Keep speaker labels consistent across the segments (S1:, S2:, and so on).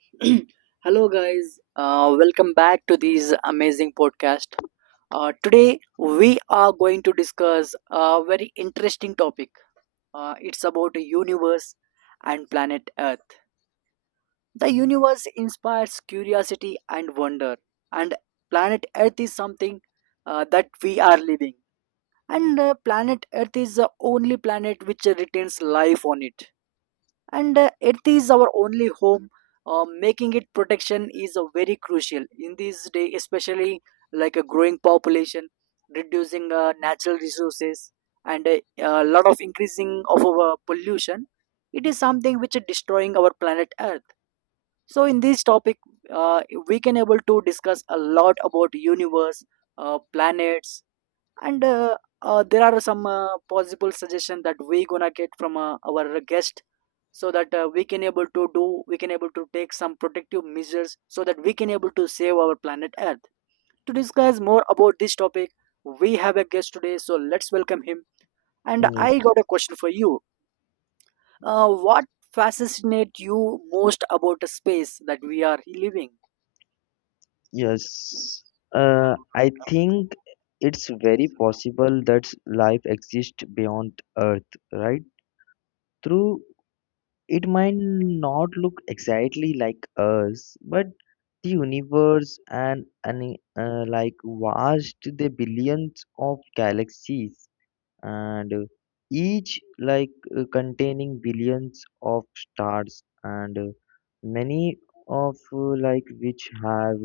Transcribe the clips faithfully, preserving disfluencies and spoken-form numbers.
S1: Hello, guys. Uh, welcome back to this amazing podcast. Uh, today, we are going to discuss a very interesting topic. Uh, it's about the universe and planet Earth. The universe inspires curiosity and wonder, and planet Earth is something uh, that we are living. And uh, planet Earth is the only planet which retains life on it, and uh, it is our only home. Uh, making it protection is uh, very crucial in this day, especially like a growing population, reducing uh, natural resources, and a, a lot of increasing of our pollution. It is something which is destroying our planet Earth. So in this topic, uh, we can able to discuss a lot about universe, uh, planets, and uh, uh, there are some uh, possible suggestion that we gonna get from uh, our guest, so that uh, we can able to do we can able to take some protective measures so that we can able to save our planet Earth. To discuss more about this topic, we have a guest today, so let's welcome him. And
S2: Yes,
S1: I got a question for you. Uh, what fascinates you most about the space that we are living?
S2: yes. Uh, I think it's very possible that life exists beyond Earth, right? Through it might not look exactly like us, but the universe and, and uh, like vast the billions of galaxies and uh, each like uh, containing billions of stars and uh, many of uh, like which have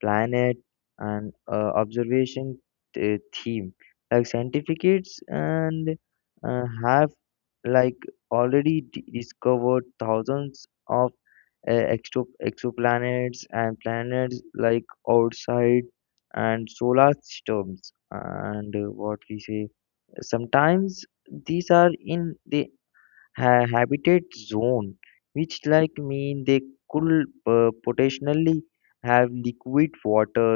S2: planet and uh, observation uh, theme like scientists and uh, have like already d- discovered thousands of uh, extra exoplanets and planets like outside and solar systems and uh, what we say sometimes these are in the ha- habitat zone, which like mean they could uh, potentially have liquid water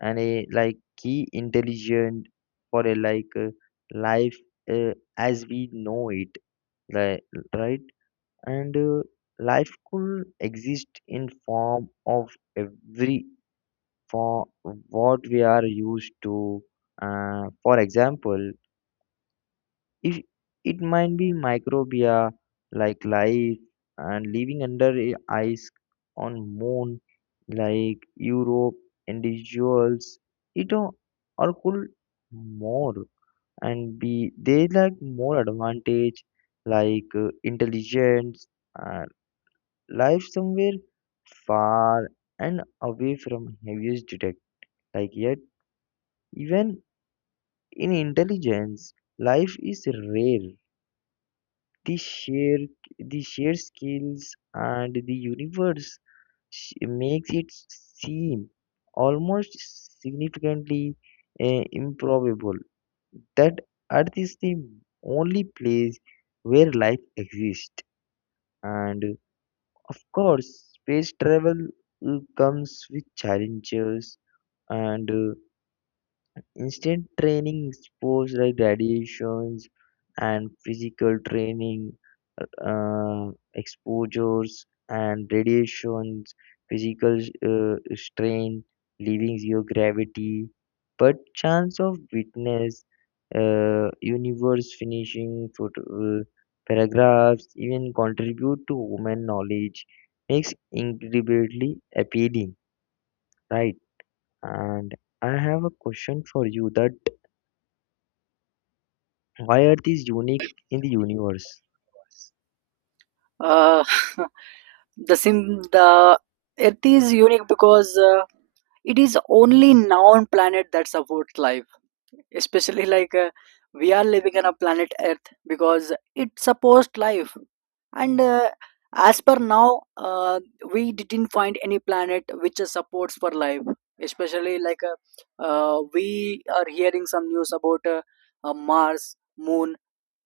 S2: and a like key intelligent for a like uh, life uh, as we know it, like, right? And uh, life could exist in form of every form what we are used to. Uh, for example. If it might be microbia like life and living under i- ice on moon like Europe individuals it o- or could more and be they like more advantage like uh, intelligence and life somewhere far and away from heaviest detect like yet even in intelligence life is rare. The sheer the sheer skills and the universe sh- makes it seem almost significantly uh, improbable that Earth is the only place where life exists. And of course, space travel uh, comes with challenges and uh, instant training sports like radiations and physical training, uh, uh, exposures and radiations, physical uh, strain, leaving zero gravity, but chance of witness, uh, universe finishing photo, uh, paragraphs, even contribute to human knowledge, makes incredibly appealing, right? And I have a question for you. The why Earth is unique in the universe?
S1: uh, the sim the Earth is unique because uh, it is only known planet that supports life, especially like uh, we are living on a planet Earth because it supposed life. And uh, as per now, uh, we didn't find any planet which uh, supports for life, especially like uh, uh, we are hearing some news about uh, uh, Mars moon,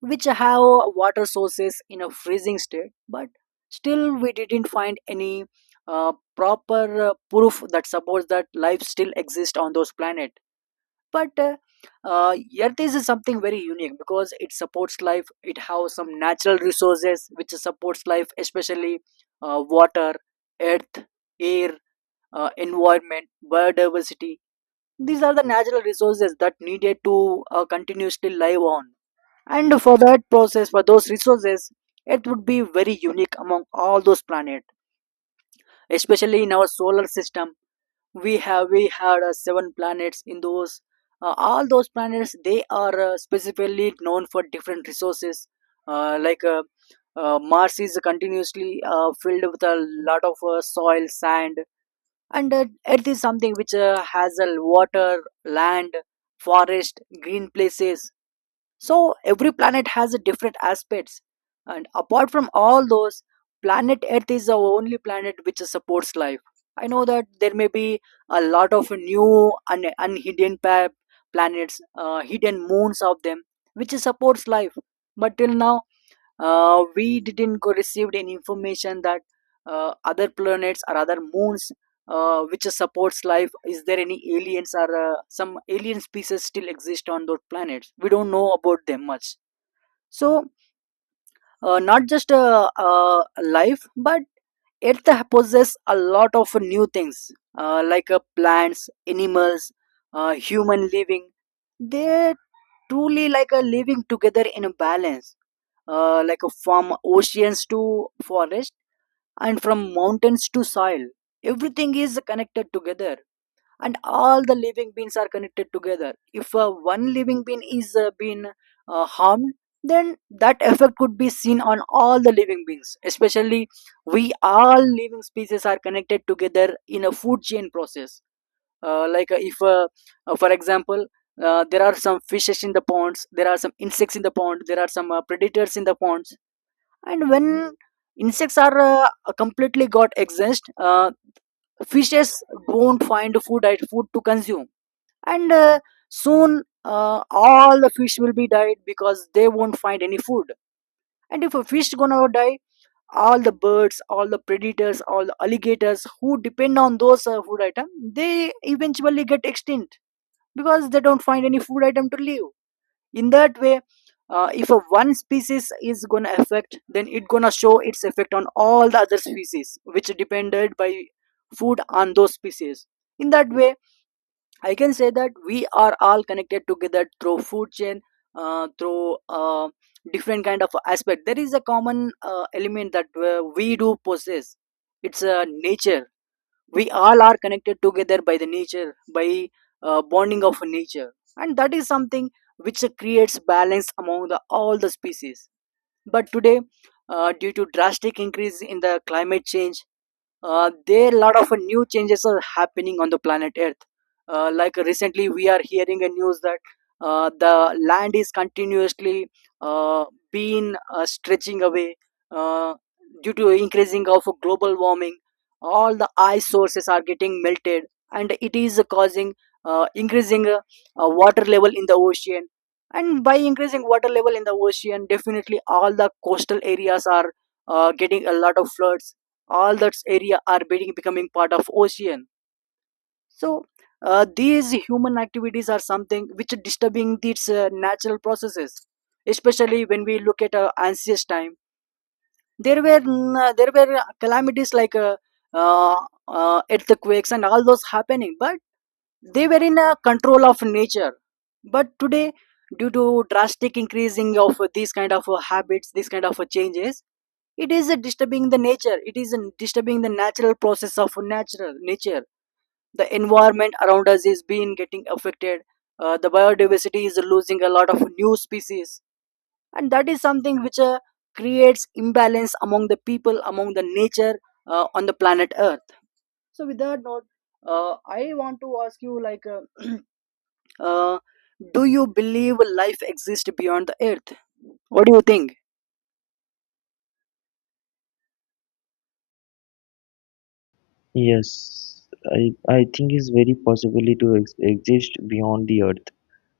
S1: which have water sources in a freezing state, but still we didn't find any uh, proper uh, proof that supports that life still exists on those planets. But uh, uh, Earth is something very unique because it supports life. It has some natural resources which supports life, especially uh, water, earth, air, uh, environment, biodiversity. These are the natural resources that needed to uh, continuously live on. And for that process, for those resources, it would be very unique among all those planets, especially in our solar system. We have we had uh, seven planets in those. Uh, all those planets, they are uh, specifically known for different resources, uh, like uh, uh, Mars is continuously uh, filled with a lot of uh, soil, sand. And uh, Earth is something which uh, has a water, land, forest, green places. So every planet has a different aspects, and apart from all those, planet Earth is the only planet which supports life. I know that there may be a lot of new un- unhidden pa- planets, uh, hidden moons of them, which supports life. But till now, uh, we didn't go received any information that uh, other planets or other moons uh, which supports life. Is there any aliens or uh, some alien species still exist on those planets? We don't know about them much. So uh, not just uh, uh, life, but Earth possesses a lot of new things, uh, like uh, plants, animals, uh, human living. They truly like a living together in a balance, uh, like a from oceans to forest, and from mountains to soil. Everything is connected together, and all the living beings are connected together. If uh, one living being is uh, being uh, harmed, then that effect could be seen on all the living beings, especially we all living species are connected together in a food chain process. Uh, like, uh, if uh, uh, for example, uh, there are some fishes in the ponds, there are some insects in the pond, there are some uh, predators in the ponds. And when insects are uh, completely got exist, uh, fishes don't find food at food to consume. And uh, soon, uh, all the fish will be died because they won't find any food. And if a fish gonna die, all the birds, all the predators, all the alligators who depend on those uh, food item, they eventually get extinct because they don't find any food item to live. In that way, uh, if a one species is gonna affect, then it gonna show its effect on all the other species which depended by food on those species. In that way, I can say that we are all connected together through food chain, uh, through uh, different kind of aspect. There is a common uh, element that uh, we do possess. It's a nature. We all are connected together by the nature, by uh, bonding of nature, and that is something which creates balance among the all the species. But today, uh, due to drastic increase in the climate change, uh, there lot of uh, new changes are happening on the planet Earth, uh, like recently we are hearing a news that uh, the land is continuously uh, being uh, stretching away uh, due to increasing of global warming. All the ice sources are getting melted, and it is causing uh, increasing uh, uh, water level in the ocean. And by increasing water level in the ocean, definitely all the coastal areas are uh, getting a lot of floods. All that area are being becoming part of ocean. So uh, these human activities are something which disturbing these uh, natural processes, especially when we look at our ancient time. There were n- uh, there were calamities like uh, uh, uh, earthquakes and all those happening, but they were in a control of nature. But today, due to drastic increasing of these kind of uh, habits, these kind of uh, changes, it is a disturbing the nature, it is a disturbing the natural process of natural nature. The environment around us is being getting affected. Uh, the biodiversity is losing a lot of new species, and that is something which uh, creates imbalance among the people, among the nature, uh, on the planet Earth. So with that note, uh, I want to ask you, like, uh, uh, do you believe life exists beyond the Earth? What do you think?
S2: Yes, I, I think it's very possibly to ex- exist beyond the earth.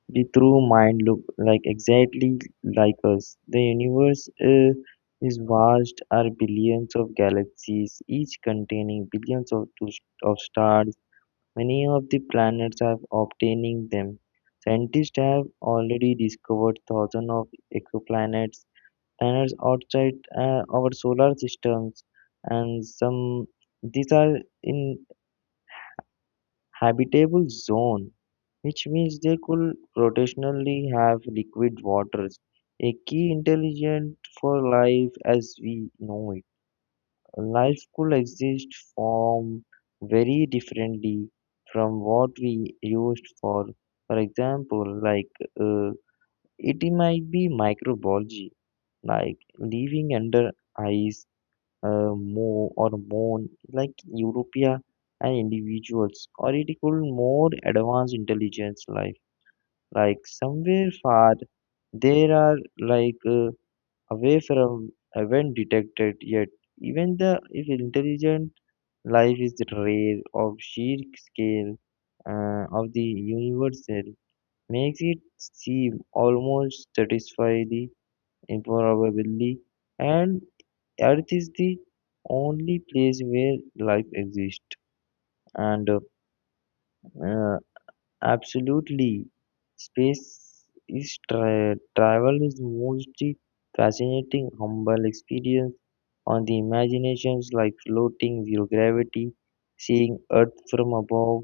S2: The true mind look like exactly like us. The universe uh, is vast, are billions of galaxies, each containing billions of, to- of stars. Many of the planets are obtaining them. Scientists have already discovered thousands of exoplanets panels outside uh, our solar systems and some these are in habitable zone, which means they could rotationally have liquid waters, a key intelligent for life as we know it. Life could exist from very differently from what we used for. For example, like uh, it might be microbiology like living under ice. uh, Mo or more like Europea and individuals, or it could more advanced intelligence life. Like somewhere far, there are like uh, away from event detected yet. Even the if intelligent life is rare of sheer scale uh, of the universal makes it seem almost satisfy the improbably, and Earth is the only place where life exists, and uh, uh, absolutely, space is tra- travel is most fascinating, humble experience on the imaginations like floating zero gravity, seeing Earth from above,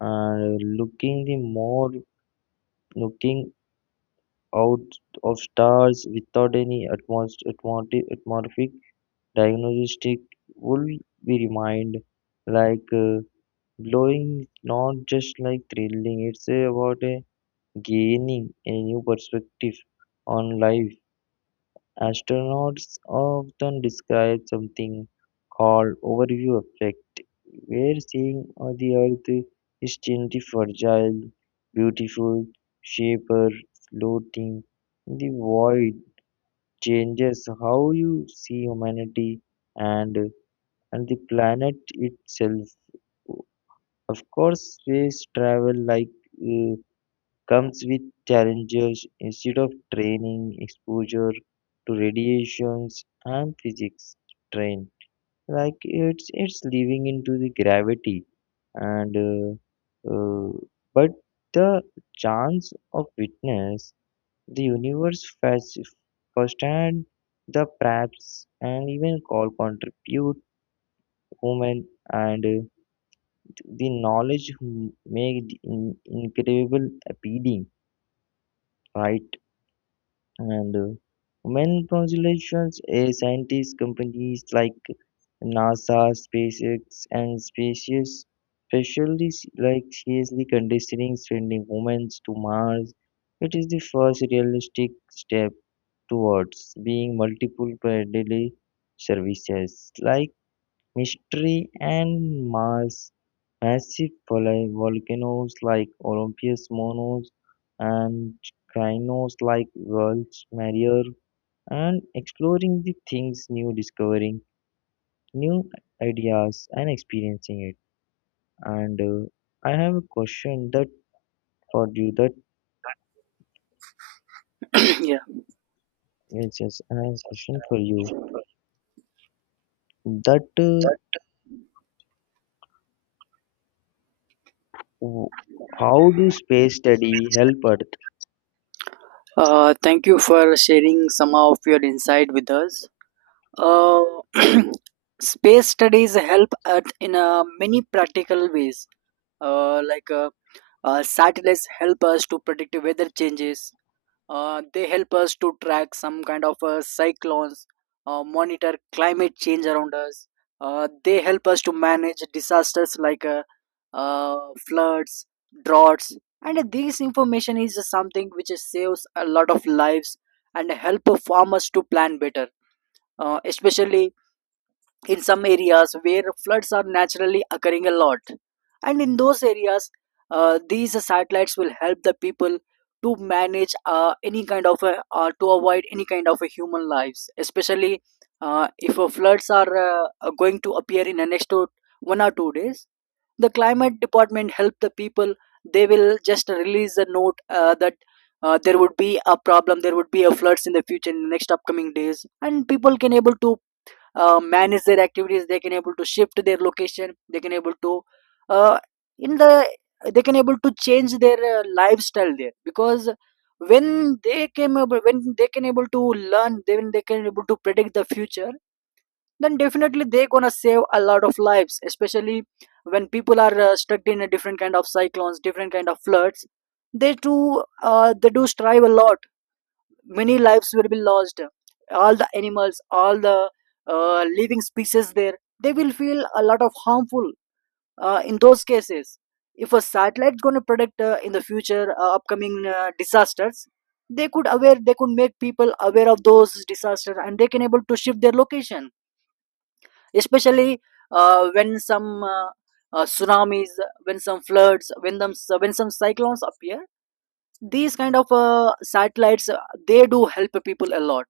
S2: and looking the more looking out of stars without any atmos- atmospheric diagnostic would be remind like uh, glowing. Not just like thrilling, it's uh, about uh, gaining a new perspective on life. Astronauts often describe something called overview effect where seeing uh, the earth is gently fragile, beautiful shaper floating in the void, changes how you see humanity and and the planet itself. Of course, space travel like uh, comes with challenges, instead of training, exposure to radiations and physics train. Like it's it's living into the gravity and uh, uh, but the chance of witness the universe first firsthand, the perhaps and even call contribute human and uh, the knowledge m- make it in, incredible appealing, right? And uh, when congratulations a scientist companies like NASA, SpaceX and spacious, especially s- like seriously considering sending women to Mars, it is the first realistic step towards being multiple parallel services like mystery and mass massive vol- volcanoes like Olympus, Monos, and Kynos like World's Marrier, and exploring the things new, discovering new ideas and experiencing it. And uh, I have a question that for you. That yes, yes, I
S1: Yeah.
S2: have a question for you. That uh, w- how do space study help Earth?
S1: Uh, thank you for sharing some of your insight with us. Uh, Space studies help Earth in uh, many practical ways, uh, like uh, uh, satellites help us to predict weather changes. Uh, they help us to track some kind of uh, cyclones, uh, monitor climate change around us. Uh, they help us to manage disasters like uh, uh, floods, droughts, and this information is something which saves a lot of lives and help farmers to plan better, uh, especially in some areas where floods are naturally occurring a lot. And in those areas, uh, these satellites will help the people to manage uh, any kind of a, uh, to avoid any kind of a human lives, especially uh, if uh, floods are uh, are going to appear in the next two, one or two days. The climate department help the people. They will just release a note uh, that uh, there would be a problem, there would be a floods in the future in the next upcoming days, and people can able to uh, manage their activities. They can able to shift their location. They can able to uh, in the they can able to change their uh, lifestyle there, because when they came able when they can able to learn, then they can able to predict the future. Then definitely they gonna save a lot of lives, especially when people are uh, stuck in a different kind of cyclones, different kind of floods, they too, uh, they do strive a lot. Many lives will be lost, all the animals, all the uh, living species there, they will feel a lot of harmful uh, in those cases. If a satellite going to predict uh, in the future uh, upcoming uh, disasters, they could aware they could make people aware of those disasters, and they can able to shift their location, especially uh, when some uh, uh, tsunamis, when some floods, when them when some cyclones appear. These kind of uh, satellites, uh, they do help people a lot.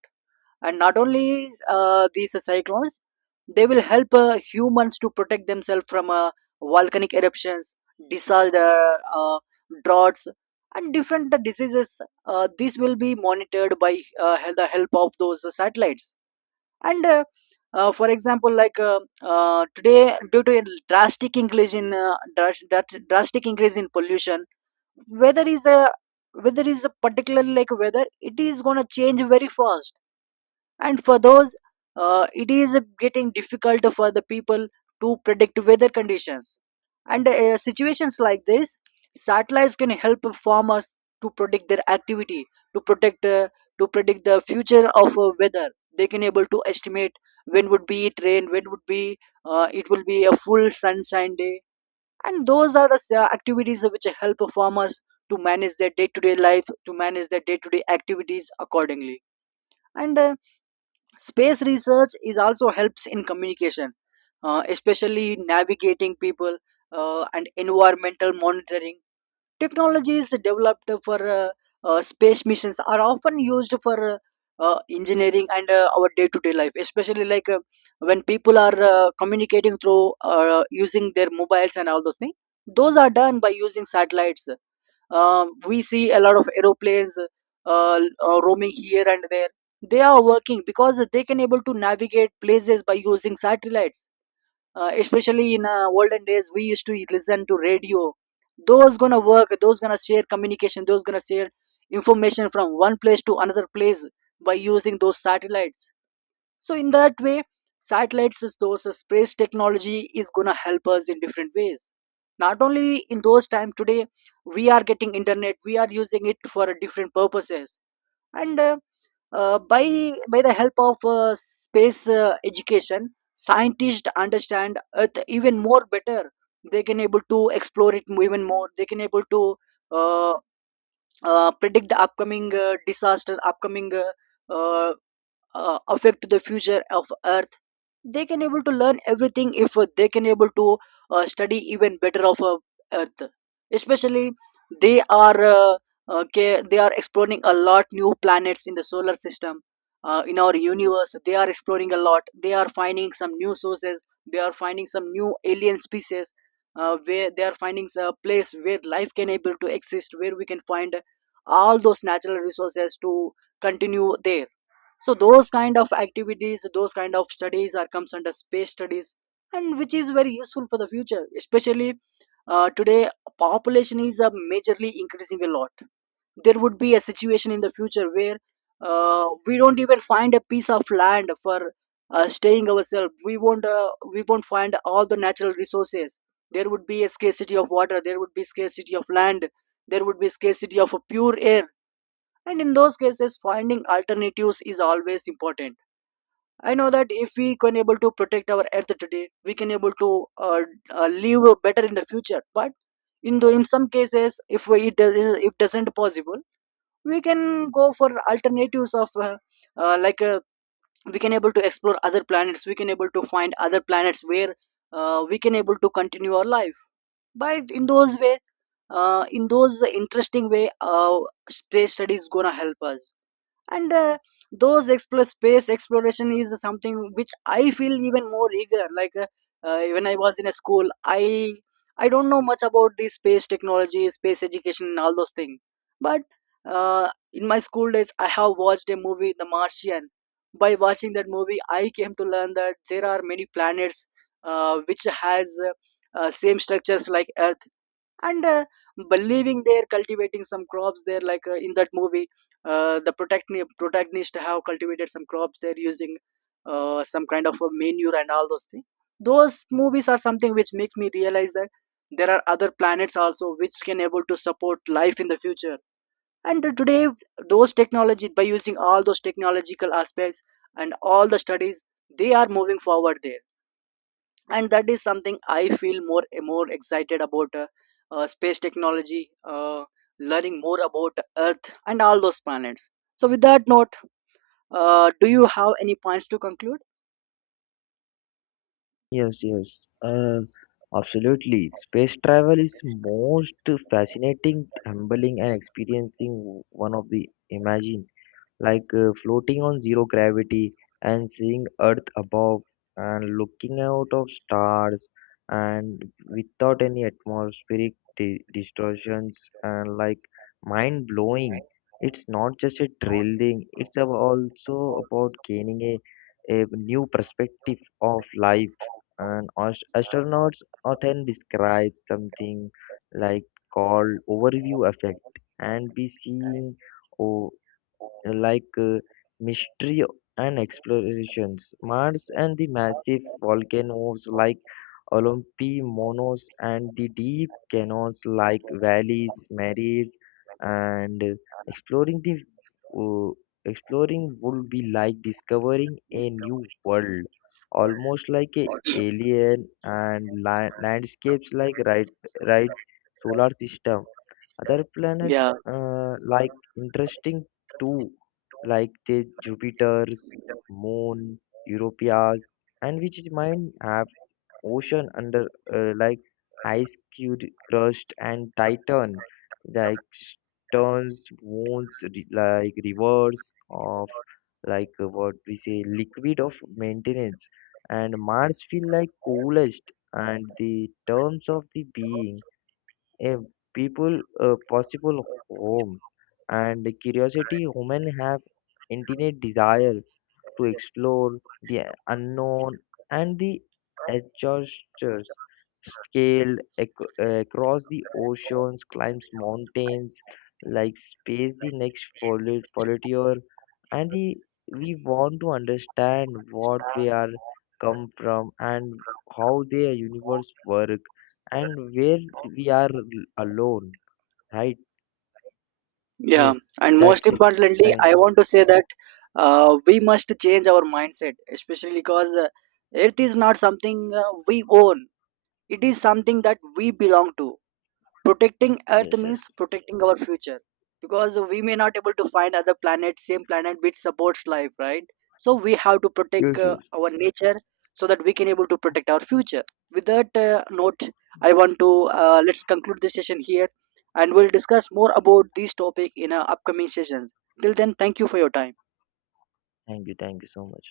S1: And not only uh, these cyclones, they will help uh, humans to protect themselves from uh, volcanic eruptions, disaster, uh, droughts, and different uh, diseases. Uh, this will be monitored by uh, the help of those satellites. And uh, uh, for example, like, uh, uh, today, due to a drastic increase in uh, dras- drat- drastic increase in pollution, weather is a weather is a particularly, like, weather, it is going to change very fast. And for those, uh, it is getting difficult for the people to predict weather conditions. And uh, situations like this, satellites can help farmers to predict their activity, to protect uh, to predict the future of uh, weather. They can able to estimate when would be it rain, when would be uh, it will be a full sunshine day. And those are the s- uh, activities which help farmers to manage their day-to-day life, to manage their day-to-day activities accordingly, and uh, Space research is also helps in communication, uh, especially navigating people, uh, and environmental monitoring. Technologies developed for uh, uh, space missions are often used for uh, uh, engineering and uh, our day-to-day life, especially like uh, when people are uh, communicating through uh, using their mobiles and all those things. Those are done by using satellites. Um, we see a lot of aeroplanes uh, uh, roaming here and there. They are working because they can able to navigate places by using satellites. Uh, especially in uh, olden days, we used to listen to radio. Those gonna work, those gonna share communication, those gonna share information from one place to another place by using those satellites. So in that way, satellites is those uh, space technology is gonna help us in different ways. Not only in those time, today we are getting internet. We are using it for different purposes, and uh, uh, by by the help of uh, space uh, education, scientists understand Earth even more better. They can able to explore it even more. They can able to uh, uh, predict the upcoming uh, disaster, upcoming uh, uh, uh, affect the future of earth. They can able to learn everything if uh, they can able to uh, study even better of uh, earth, especially. They are uh, okay, they are exploring a lot new planets in the solar system. Uh, in our universe, they are exploring a lot. They are finding some new sources, they are finding some new alien species. Uh, where they are finding a place where life can able to exist, where we can find all those natural resources to continue there. So those kind of activities, those kind of studies are comes under space studies, and which is very useful for the future. Especially uh, today, population is uh, majorly increasing a lot. There would be a situation in the future where uh, we don't even find a piece of land for uh, staying ourselves. We won't uh, we won't find all the natural resources. There would be a scarcity of water, there would be scarcity of land, there would be scarcity of uh, pure air. And in those cases, finding alternatives is always important. I know that if we can able to protect our earth today, we can able to uh, uh, live better in the future. But in the, in some cases, if we- it does, it doesn't possible, we can go for alternatives of uh, uh, like uh, we can able to explore other planets, we can able to find other planets where uh, we can able to continue our life by, in those way, uh, in those interesting way, uh, space studies gonna help us. And uh, those explore space exploration is something which I feel even more eager, like uh, uh, when I was in a school, i i don't know much about the space technology, space education and all those things. But uh, in my school days, I have watched a movie, The Martian. By watching that movie, I came to learn that there are many planets uh, which has uh, uh, same structures like earth. And uh, believing they're cultivating some crops there, like uh, in that movie, uh, the protagni- protagonist have cultivated some crops, they're using uh, some kind of a manure and all those things. Those movies are something which makes me realize that there are other planets also which can able to support life in the future. And uh, today, those technology, by using all those technological aspects and all the studies, they are moving forward there. And that is something I feel more more excited about. Uh, uh, space technology, uh, learning more about earth and all those planets. So with that note, uh, do you have any points to conclude?
S2: Yes, yes, uh, absolutely. Space travel is most fascinating, humbling, and experiencing one of the imagine like uh, floating on zero gravity and seeing earth above and looking out of stars and without any atmospheric di- distortions and like mind blowing. It's not just a drilling, it's ab- also about gaining a, a new perspective of life. And ast- astronauts often describe something like called overview effect and be seeing o- like uh, mystery and explorations. Mars and the massive volcanoes like Olympi, Monos, and the deep canyons like valleys, mares, and uh, exploring the uh, exploring would be like discovering a new world, almost like a alien and li- landscapes like right, right, solar system, other planets
S1: Yeah,
S2: uh, like interesting too, like the Jupiter's, Moon, Europeas, and which is mine have ocean under uh, like ice cubed crust and Titan, like turns, wounds, re- like rivers of like uh, what we say liquid of maintenance. And mars feel like coolest and the terms of the being a people uh, possible home. And curiosity women have infinite desire to explore the unknown and the adventures scaled ac- uh, across the oceans, climbs mountains like space, the next vol- volunteer, and the we want to understand what we are come from and how their universe work and where we are alone, right?
S1: yeah.
S2: Yes,
S1: And most
S2: that's it.
S1: importantly,
S2: Right.
S1: I want to say that uh, we must change our mindset, especially because uh, earth is not something uh, we own. It is something that we belong to. Protecting earth
S2: Yes,
S1: means
S2: yes.
S1: protecting our future, because we may not able to find other planet, same planet which supports life, right? So we have to protect
S2: Yes,
S1: uh,
S2: yes.
S1: our nature, so that we can able to protect our future. With that uh, note, I want to uh, let's conclude this session here, and we'll discuss more about this topic in our upcoming sessions. Till then, thank you for your time.
S2: Thank you, thank you so much.